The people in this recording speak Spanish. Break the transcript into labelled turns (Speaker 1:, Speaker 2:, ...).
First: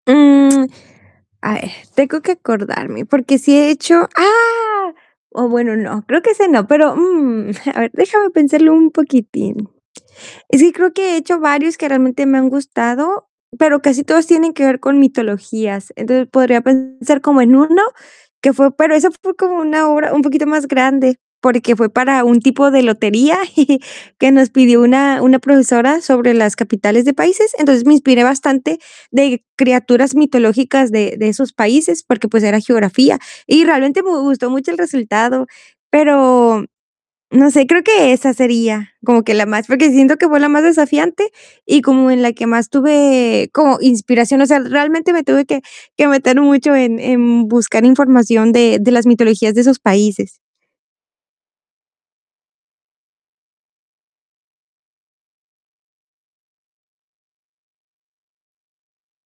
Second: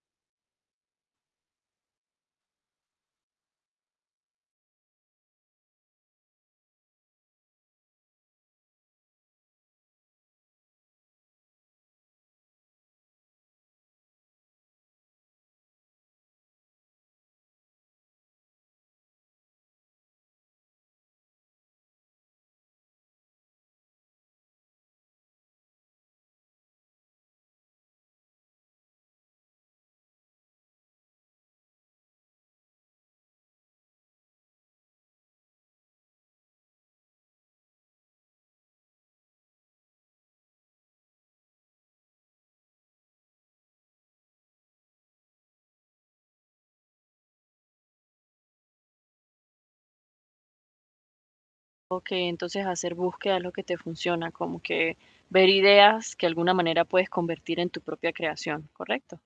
Speaker 1: Mm, a ver, tengo que acordarme, porque sí he hecho ¡ah!, o bueno, no, creo que ese no, pero, mm, a ver, déjame pensarlo un poquitín. Y sí, que creo que he hecho varios que realmente me han gustado, pero casi todos tienen que ver con mitologías. Entonces, podría pensar como en uno que fue pero eso fue como una obra un poquito más grande, porque fue para un tipo de lotería, que nos pidió una una profesora sobre las capitales de países. Entonces, me inspiré bastante de criaturas mitológicas de de esos países, porque, pues, era geografía y realmente me gustó mucho el resultado. Pero, no sé, creo que esa sería como que la más, porque siento que fue la más desafiante y como en la que más tuve como inspiración. O sea, realmente me tuve que que meter mucho en en buscar información de de las mitologías de esos países.
Speaker 2: Okey, entonces hacer búsqueda es lo que te funciona, como que ver ideas que de alguna manera puedes convertir en tu propia creación, ¿correcto?